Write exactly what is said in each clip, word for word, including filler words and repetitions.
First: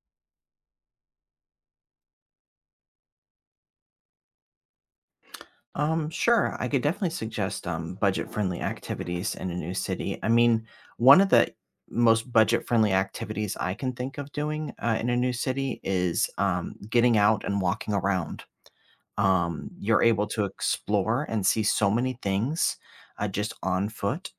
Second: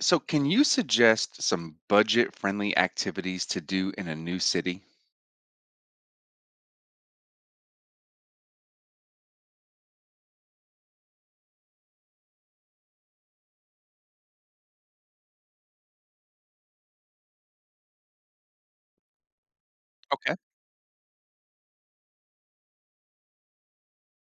So, can you suggest some budget friendly activities to do in a new city? Um, sure. I could definitely suggest um, budget-friendly activities in a new city. I mean, one of the most budget-friendly activities I can think of doing uh, in a new city is um, getting out and walking around. Um, you're able Okay. to explore and see so many things uh, just on foot.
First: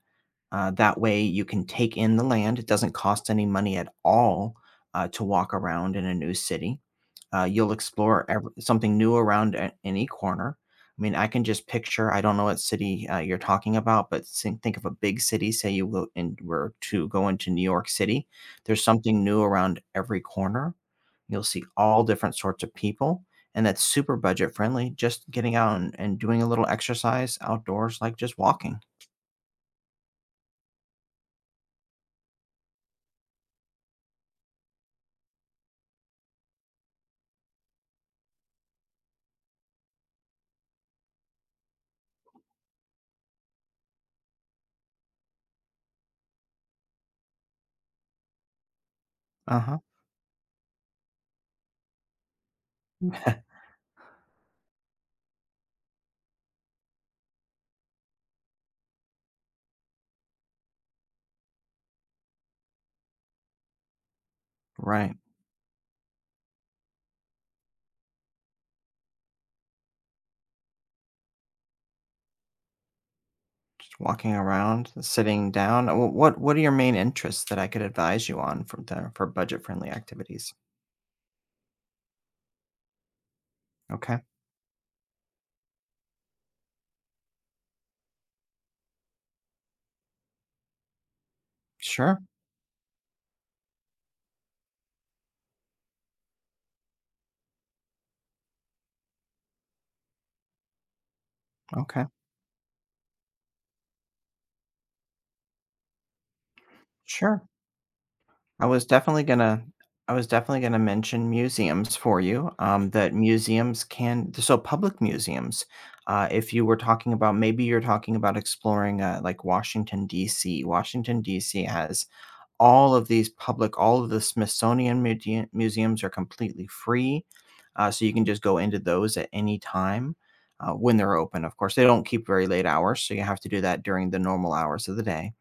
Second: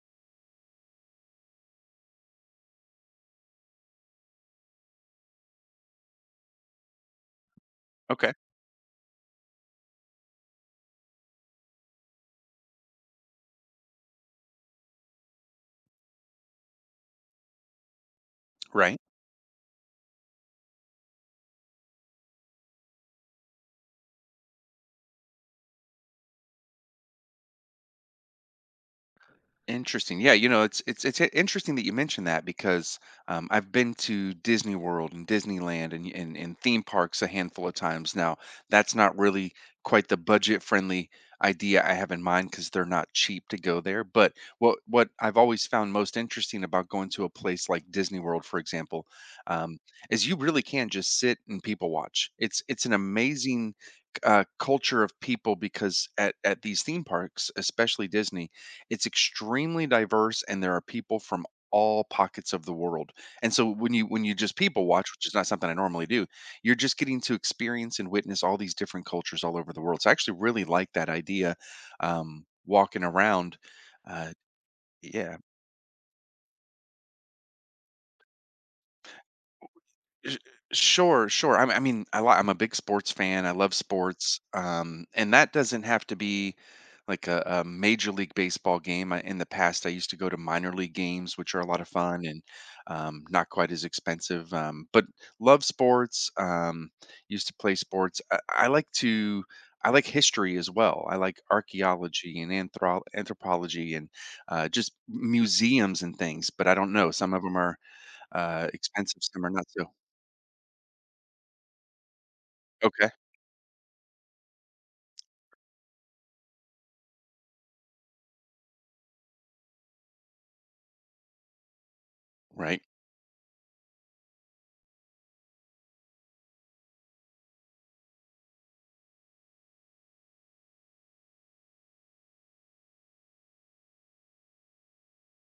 Uh, that way, you can take in the land. It doesn't cost any money at all uh, to walk around in a new city. Uh, you'll explore Okay. ev- something new around a- any corner. I mean, I can just picture. I don't know what city uh, you're talking about, but think, think of a big city. Say you go and were to go into New York City. There's Right. something new around every corner. You'll see all different sorts of people, and that's super budget friendly. Just getting out and, and doing a little exercise outdoors, like just walking. Interesting. Yeah, you know, it's it's it's i- interesting that you mentioned that because um, I've been to Disney World and Disneyland and, and and theme parks a handful of times. Now, that's not really quite the budget-friendly idea I have in mind because they're not cheap to go there. But what what I've always found most interesting about going to a place like Disney World, for example, Uh um, huh. is you really can just sit and people watch. It's it's an amazing uh, culture of people because at at these theme parks, especially Disney, it's extremely diverse and there are people from all pockets of the world. And so when you when you just people watch, Right. which is not something I normally do, you're just getting to experience and witness all these different cultures all over the world. So I actually really like that idea, um walking around. Just uh walking around, yeah. sitting down. Uh, wh- What what are your main interests that I could advise you on from there for budget friendly Sh activities? Sure, sure. i I mean, I li I'm a big sports fan, I love Okay. sports, um, and that doesn't have to be like a a Major League Baseball game. I in the past, I used to go to minor league games, which are a lot of Sure. fun, and um, not quite as expensive. Um, but love sports. Um, used to play sports. I I like to I like history as well. I like Okay. archaeology and anthro anthropology and uh, just museums and things, but I don't know, some of Sure. them are I uh, was expensive, definitely some are gonna not so. I was definitely gonna mention museums for you. Um, Okay. that museums can so public museums. Uh, if you were talking about maybe you're talking about exploring uh, like Washington D C Washington D C has Right. all of these public, all of the Smithsonian mudea- museums are completely free. Uh, so you can just go into those at any time uh, when they're open. Of course, they don't keep very late hours. So you have to do that during the normal hours of the day.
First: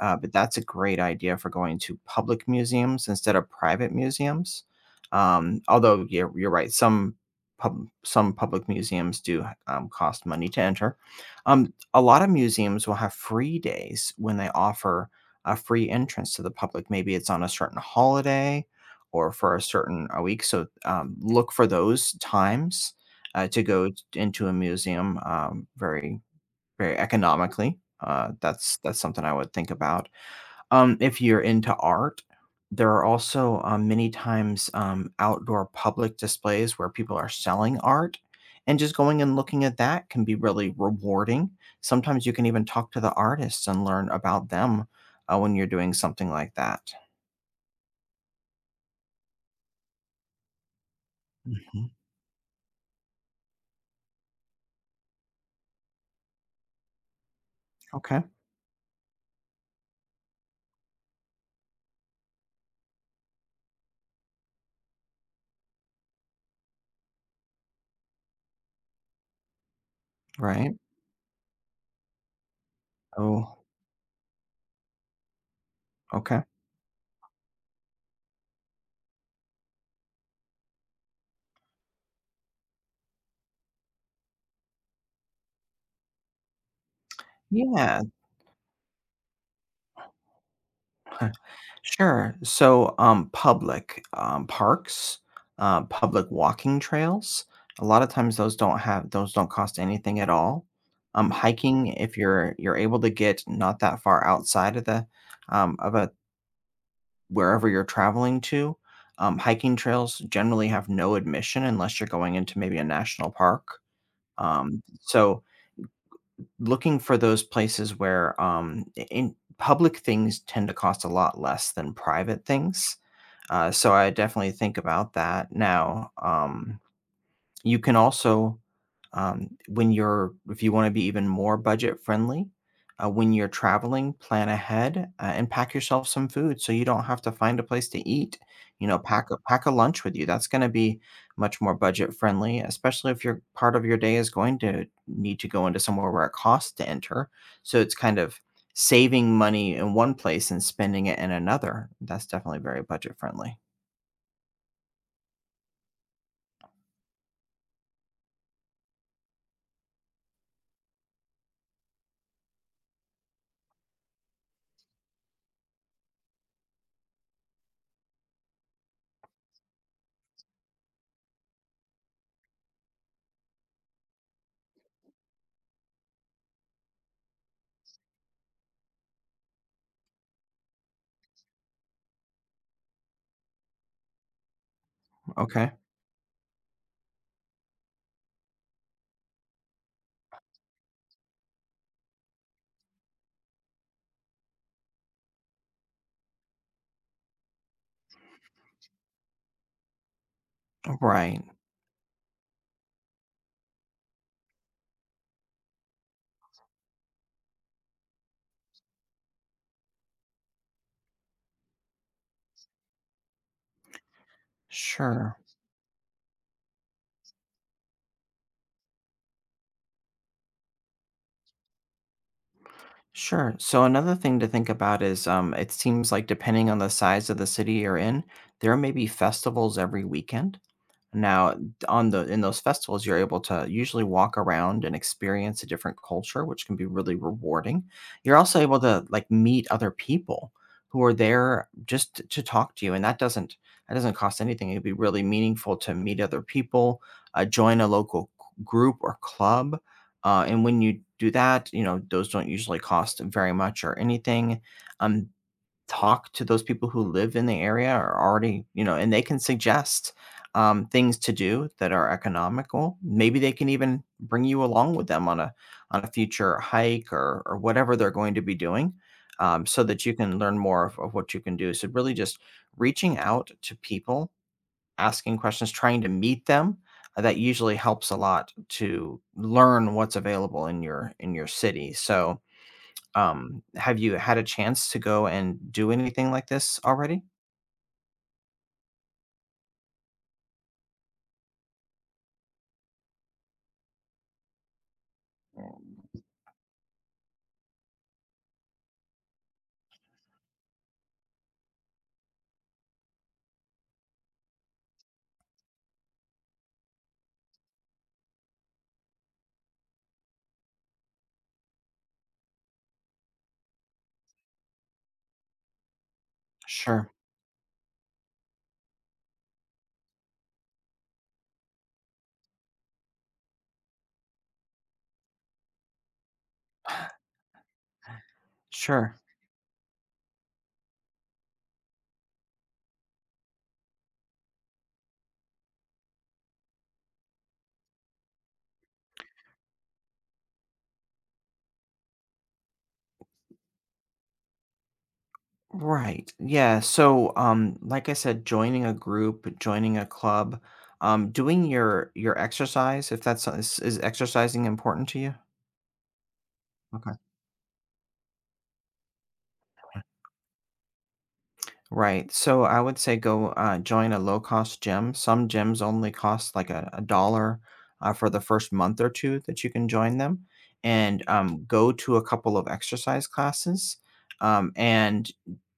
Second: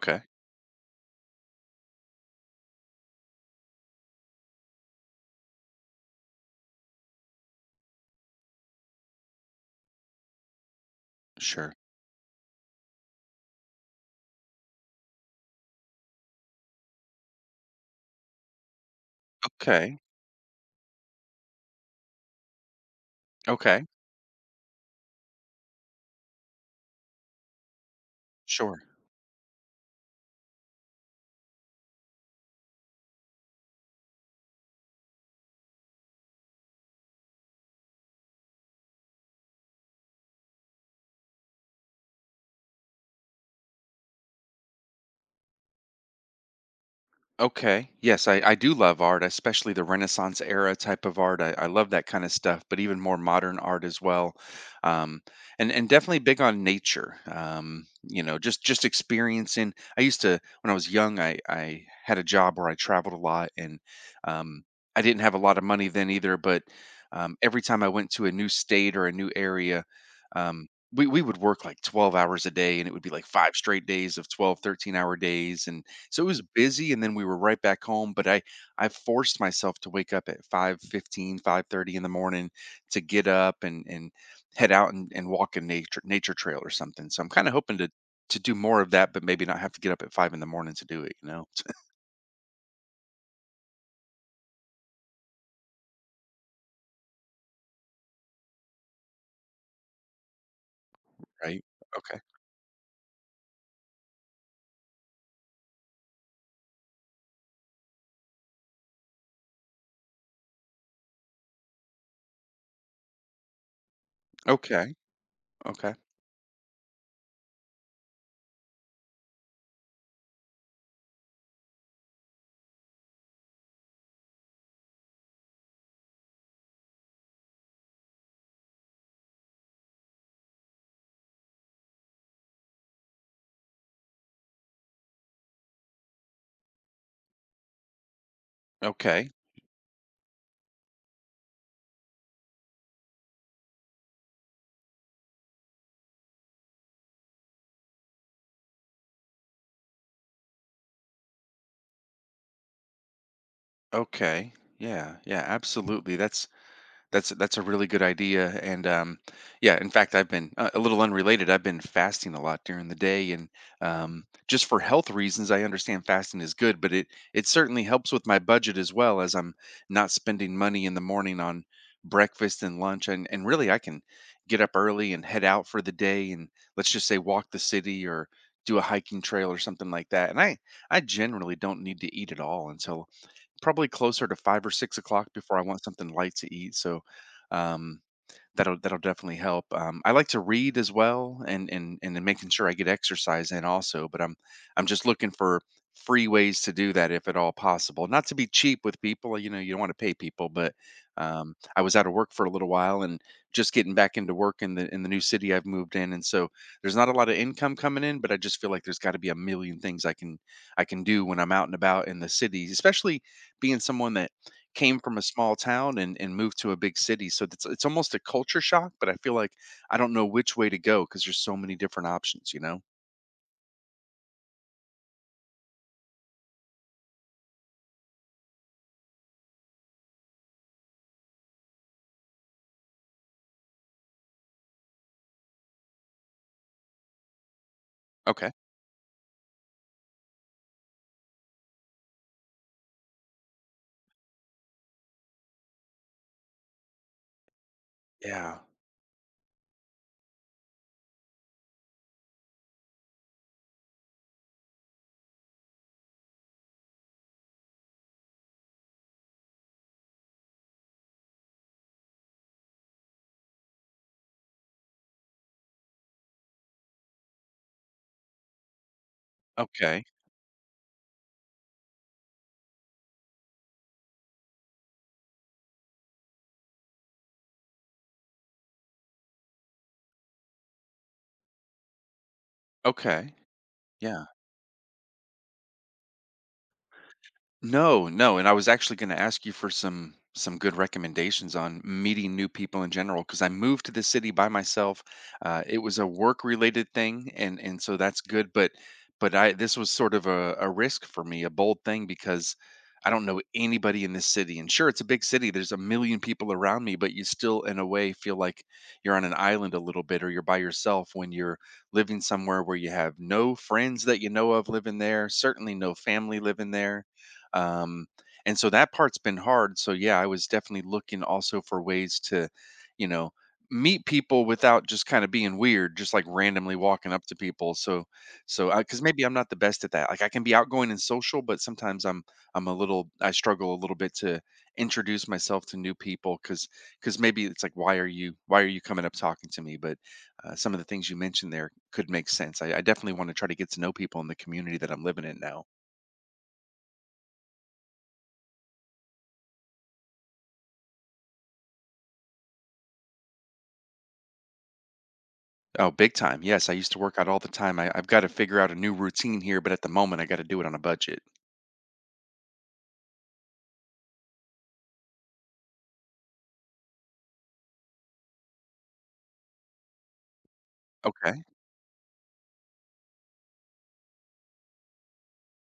Uh, but that's a great idea for going to public museums instead of private museums. Um, although you're, you're right, some pub, some public museums do um, cost money to enter. Um, Sure. A lot of museums will have free days when they offer a free entrance to the public. Maybe it's on a certain holiday or for a Okay. certain a week. So um, look for those times uh, to go Okay. t- into a museum um, very very economically. Uh, that's Sure. That's something I would think about. Um, if you're into art, there are also, um, many times, um, outdoor public displays where people are selling art, and just going and looking at that can be really rewarding. Sometimes you can even talk to the artists and learn about them, uh, when you're doing something like that. Okay. Yes, I, I do love art, especially the Renaissance era type of art. I, I Mhm. love that kind of stuff, but even more modern art as well. Um, and and definitely big on nature. Um, Okay. you know, just just experiencing. I used to When I was young, I I had a job where I traveled a lot, and um, I didn't have a lot of money then either. But um, every time I went to a new state or a new area, um, Right. we we would work like twelve hours a day, and it would be like five Oh, straight days of twelve thirteen hour days, and so it okay. was busy and then we were right back home, but I I forced myself to wake up at five fifteen, five thirty in the morning to get up and and head out and, and walk a nature nature trail or something. So I'm kind of hoping to Yeah. to do more of that, but maybe not have to get up at five in the morning to do it, you know. Sure. So, um, public um, parks, uh, public walking trails. A lot of times, those don't have those don't cost anything at all. Um, right? Hiking, if Okay. you're you're able to get not that far outside of the um, of a wherever you're traveling to, um, hiking trails generally have no admission unless you're going into maybe a national park. Um, Okay. So, Okay. looking for those places where um, in public things tend to cost a lot less than private things uh, so I definitely think about that. Now, um, you can also, um, when you're, if you want to be even more budget friendly, uh, when you're traveling, plan ahead uh, and pack yourself some food so you don't have to find a place to eat. You know, pack Okay. a pack a lunch with you. That's going to be much more budget friendly, especially if your part of your day is going to need to go into somewhere where it costs to enter. So it's kind of saving money in one place and spending it in another. That's definitely very budget friendly. Okay. Yeah. Yeah, absolutely. That's That's that's a really good idea, and um, yeah. In fact, I've been uh, a little unrelated. I've been fasting a lot during the day, and um, just for health reasons, I understand fasting is good, but it it certainly helps with my budget as well as I'm not spending money in the morning on breakfast and lunch, and and really I can get up early and head out for the day, and let's just say walk the city or do a hiking trail or something like that. And I I generally don't need to eat at all until probably closer to five or six o'clock before I Okay. want something light to eat, so, um that'll that'll definitely help. Um, I like to read as well, and and and then making sure I get exercise in also. But I'm I'm just looking for free ways to do that if at all possible. Not to be cheap with people, you know, you don't want to pay people. But Right. um, I was out of work for a little while and just getting back into work in the in the new city I've moved in, and so there's not a lot of income coming in. But I just feel like there's got to be a million things I can I can do when I'm out and about in the city, especially being someone that came from a Sure. small town and and moved to a big city, so it's it's almost a culture shock, but I feel like I don't know which way to go because there's so many different options, you know? Sure. So another thing to think about is um, it seems like depending on the size of the city you're in, there may be festivals every weekend. Now, on the in those festivals, you're able to usually walk around and experience a different culture, which can be really rewarding. You're Okay. also able to like meet other people who are there just to talk to you, and that doesn't that doesn't cost anything. It'd be really meaningful to meet other people, uh, join a local Yeah. c- group or club, uh, and when you do that, you know those don't usually cost very much or anything. Um, Talk to those people who live in the area or already, you know, and they can suggest um, things to do that are economical. Maybe they can even bring you along with them on a on a future hike or or whatever they're going to be doing, um, so Okay. that you can learn more of, of what you can do. So really, just reaching out to people, asking questions, trying to meet them. uh, That usually helps a lot to learn what's available in your in your city. So Okay. um, have you Yeah. had a chance to go and do anything like this already? No, no, and I was actually gonna ask you for some some good recommendations on meeting new people in general because I moved to the city by myself. Uh, it was a work-related thing, and and so that's good, but but I this was sort of a a risk for me, a bold thing, because I don't know anybody in this city, and sure, it's a big city, there's a million people around me, but you still, in a way, feel like you're on an island a little bit, or you're by yourself when you're living somewhere where you have no friends that you know of living there, certainly no family living there, Sure, um, and so that part's been hard. So yeah, I was definitely looking also for ways to you know meet people without just kind of being weird, just like randomly walking up to people. So so because sure. maybe I'm not the best at that. Like, I can be outgoing and social, but sometimes i'm i'm a little I struggle a little bit to introduce myself to new people because because maybe it's like why are you why are you coming up talking to me. But uh, some of the things you mentioned there could make sense. I, I definitely want to try to get to know people in the community that I'm living in now. Right. Yeah. So, um, like I said, joining a group, joining a club, um, doing your your exercise, if that's is, is exercising important to you? Oh, big time. Yes, I used to work out all the time. I, I've got to figure out a new routine here, but at the moment, I got to do it on a budget. Right. So I would say go uh, join a low cost gym. Some gyms only cost like a, a dollar uh, for the first month or two that you can join them and Okay. um, go to a couple of exercise classes. Um, and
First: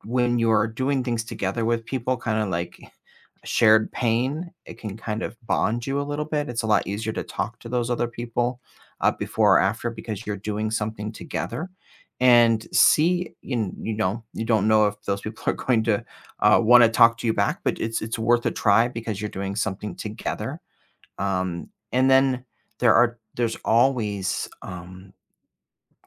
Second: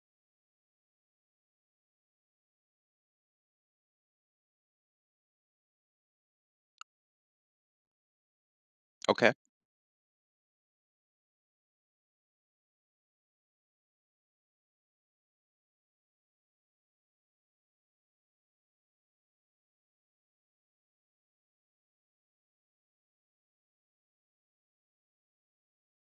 when you're doing things together with people, kind of like shared pain, it can kind of bond you a little bit. It's a lot easier to talk to those other people uh, Okay. before or after because you're doing something together and see you, you know you don't know if those people are going to uh, want to talk to you back, but it's it's worth a try because you're doing something together. Um, and then there are there's always um,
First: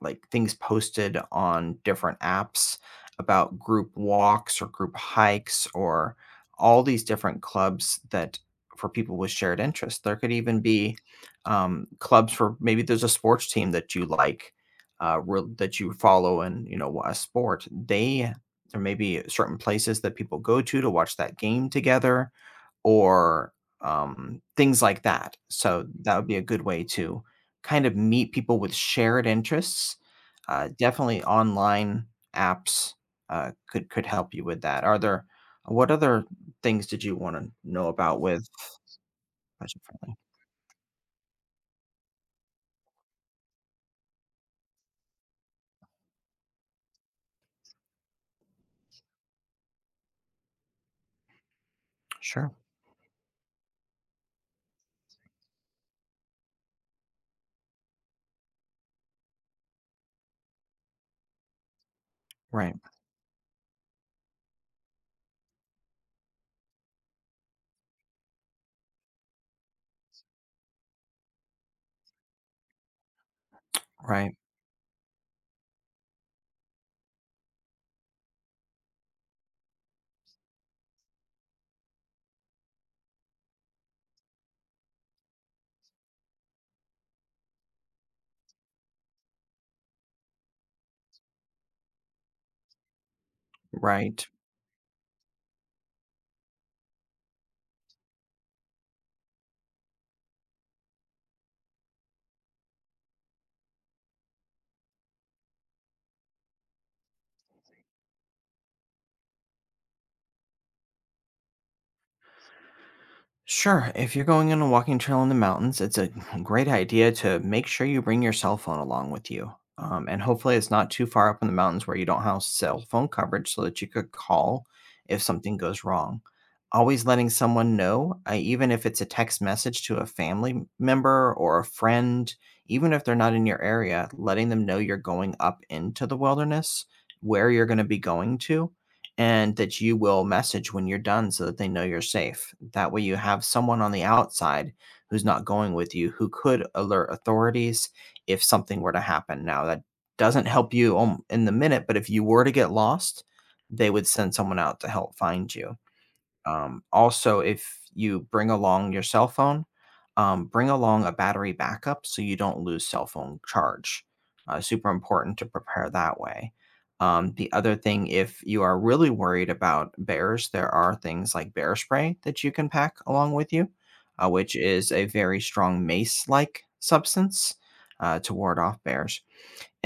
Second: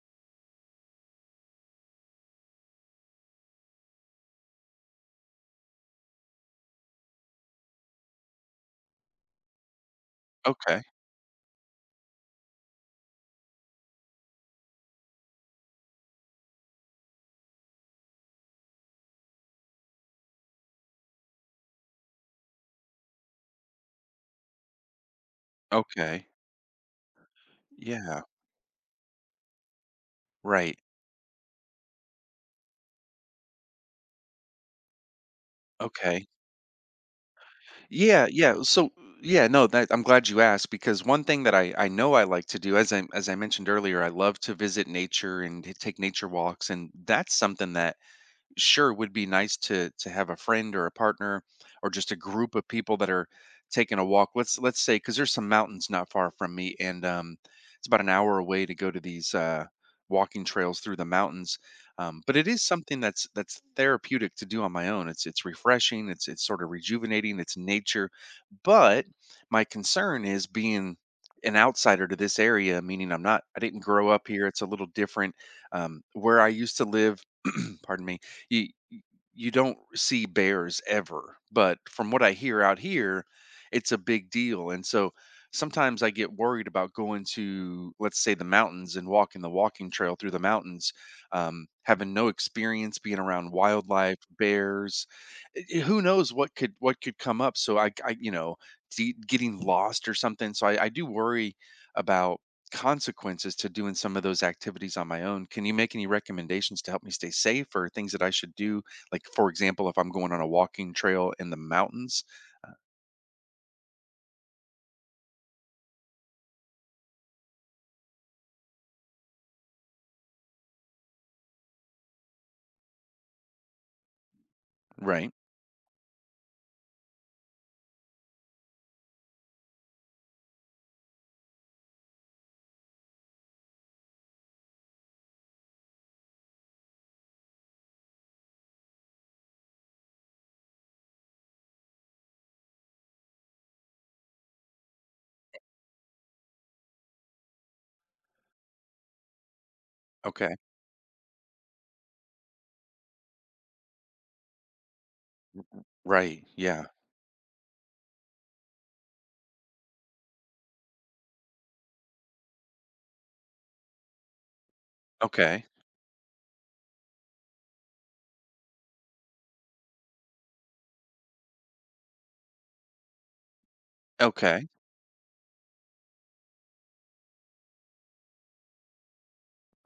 like things posted on different apps about group walks or group hikes or all these different clubs that for people with shared interests. There could even Okay. be um, clubs for maybe there's a sports team that you like, uh, real- that you follow, and you know a sport. They There may be certain places that people go to to watch that game together or, um, things like that. So that would Okay. be a good way to kind of Yeah. meet people with shared interests. Uh, Right. Definitely online apps, uh, could could help you with that. Are there what other Okay. things did you wanna know about Yeah. with Yeah. So yeah. No. That, I'm budget-friendly? glad you asked because one thing that I I know I like to do, as I as I mentioned earlier, I love to visit nature and t- take nature walks, and that's something that sure would be nice to to have a friend or a partner or just a Sure. group of people that are taking a walk, let's let's say, because there's some mountains not far from me, and um it's about an hour away to go to these uh walking trails through the mountains. Um, but it is Right. something that's that's therapeutic to do on my own. It's it's refreshing, it's it's sort of rejuvenating, it's nature. But my concern is being an outsider to this area, meaning i'm not I didn't grow up Right. here, it's a little different. Um, where I used to live pardon me, you you don't see bears ever, but from what I hear out here, it's a big deal. And so sometimes I get worried about going to, let's say, the mountains and walking the walking trail through the mountains, um, having no experience being around wildlife, Right. bears. i- i- Who knows what could what could come up? So I, I you know, de- getting lost or something. So I, I do worry about consequences to doing some of those activities on my own. Can you make any recommendations to help me stay safe or things that I should do? Like, for example, if I'm going on a walking trail in the mountains? Sure, if you're going on a walking trail in the mountains, it's a great idea to make sure you bring your cell phone along with you. Um, and hopefully, it's not too far up in the mountains where you don't have cell phone coverage so that you could call if Right. something goes wrong. Always letting someone know, uh, even if it's a text message to a family m- member or a friend, even if they're not in your area, letting them know you're going up into the wilderness, where you're going to be going to and that you will message when you're done so that they know you're safe. That way, you have someone on the outside who's not going with you who could alert authorities if something were to happen. Now, that doesn't Okay. help you on- in the minute, but if you were to get lost, they would send someone out to help find you. Right. Um, Yeah. Also, if you bring along your cell phone, um, bring along a battery backup so you don't lose cell phone charge. Uh, super important to Okay. prepare that way. Um, the other thing, if you are really worried about bears, there are things like bear spray that you can pack along with you, uh, which Okay. is a very strong mace like substance uh, to ward off bears.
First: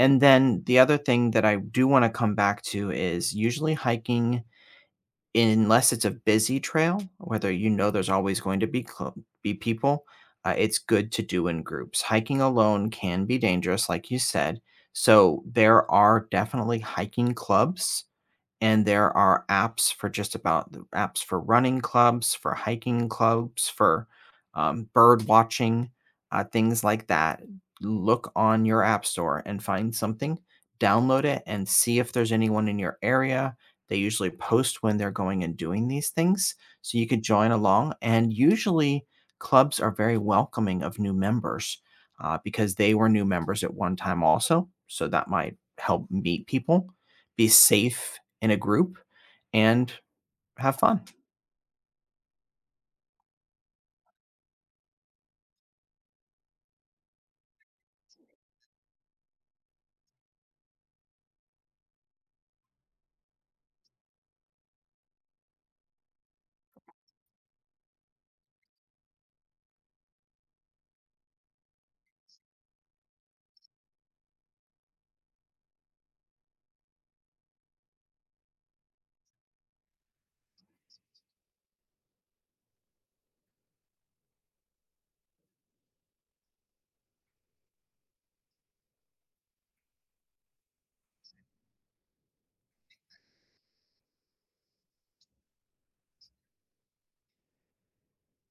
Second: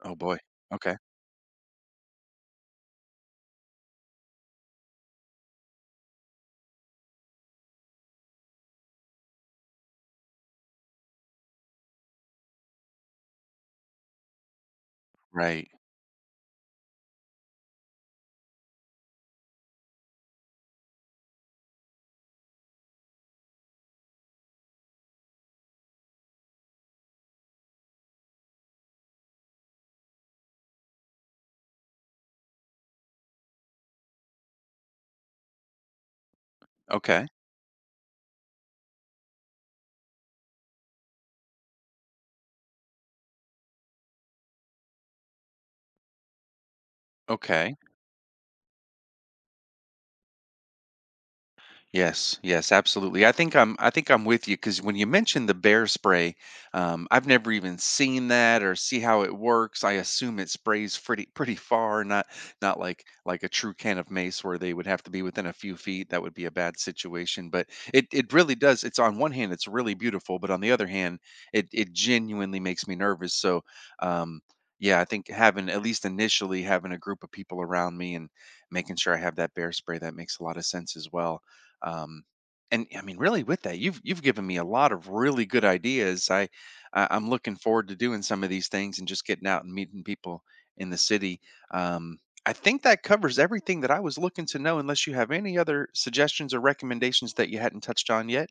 Oh, boy. then the Okay. other thing that I do want to come back to is usually hiking. Unless it's a busy trail, whether you know there's always going to be clo be people, uh, it's good to do in groups. Hiking alone can be dangerous, like you said, so Right. there are definitely hiking clubs and there are apps for just about apps for running clubs, for hiking clubs, for um, bird watching, uh, things like that. Look on your app store and find something, download it, and see if there's anyone in your area. They usually post when they're going and doing these things, so you could Okay. join along. And usually, clubs are very welcoming of new members uh, because they were new members at one time, also. So that might help meet people, be Okay. safe in a group, and have fun. Yes, yes, absolutely. I think I'm I think I'm with you because when you mentioned the bear spray, um, I've never even seen that or see how it works. I assume it sprays pretty pretty far, not not like like a true can of mace where they would have to be within a few feet. That would be a bad situation. But it it really does. It's on one hand, it's really beautiful, but on the other hand, it it genuinely makes me nervous. So um yeah, I think having at least initially having a group of people around me and making sure I have that bear spray, that makes a lot of sense as well. um, and I mean, really, with that, you've you've given me a lot of really good ideas. I, I I'm looking forward to doing some of these things and just getting out and meeting people in the city. Um, I think that covers everything that I was looking to know. Unless you have any other suggestions or recommendations that you hadn't touched on yet.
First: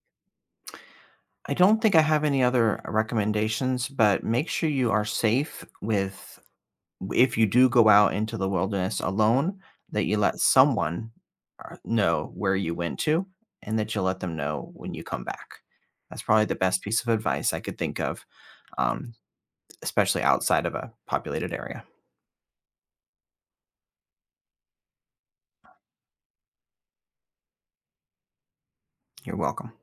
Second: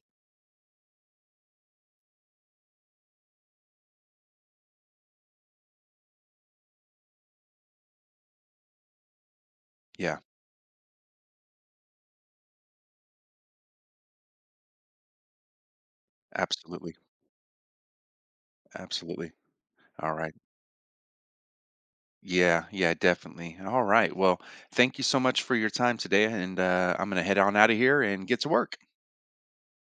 I don't think I have any other recommendations, but make sure you are safe with if you do go out into the wilderness alone, that you Yeah, let someone uh, know where you went to and that you let them know when you come back. That's probably the best absolutely, piece of advice I could think of, um, absolutely. All especially right. outside of a populated area. Yeah, yeah, definitely. All right. Well, thank you so much for your time today, and uh, I'm gonna head on out of here and get to work. You're welcome.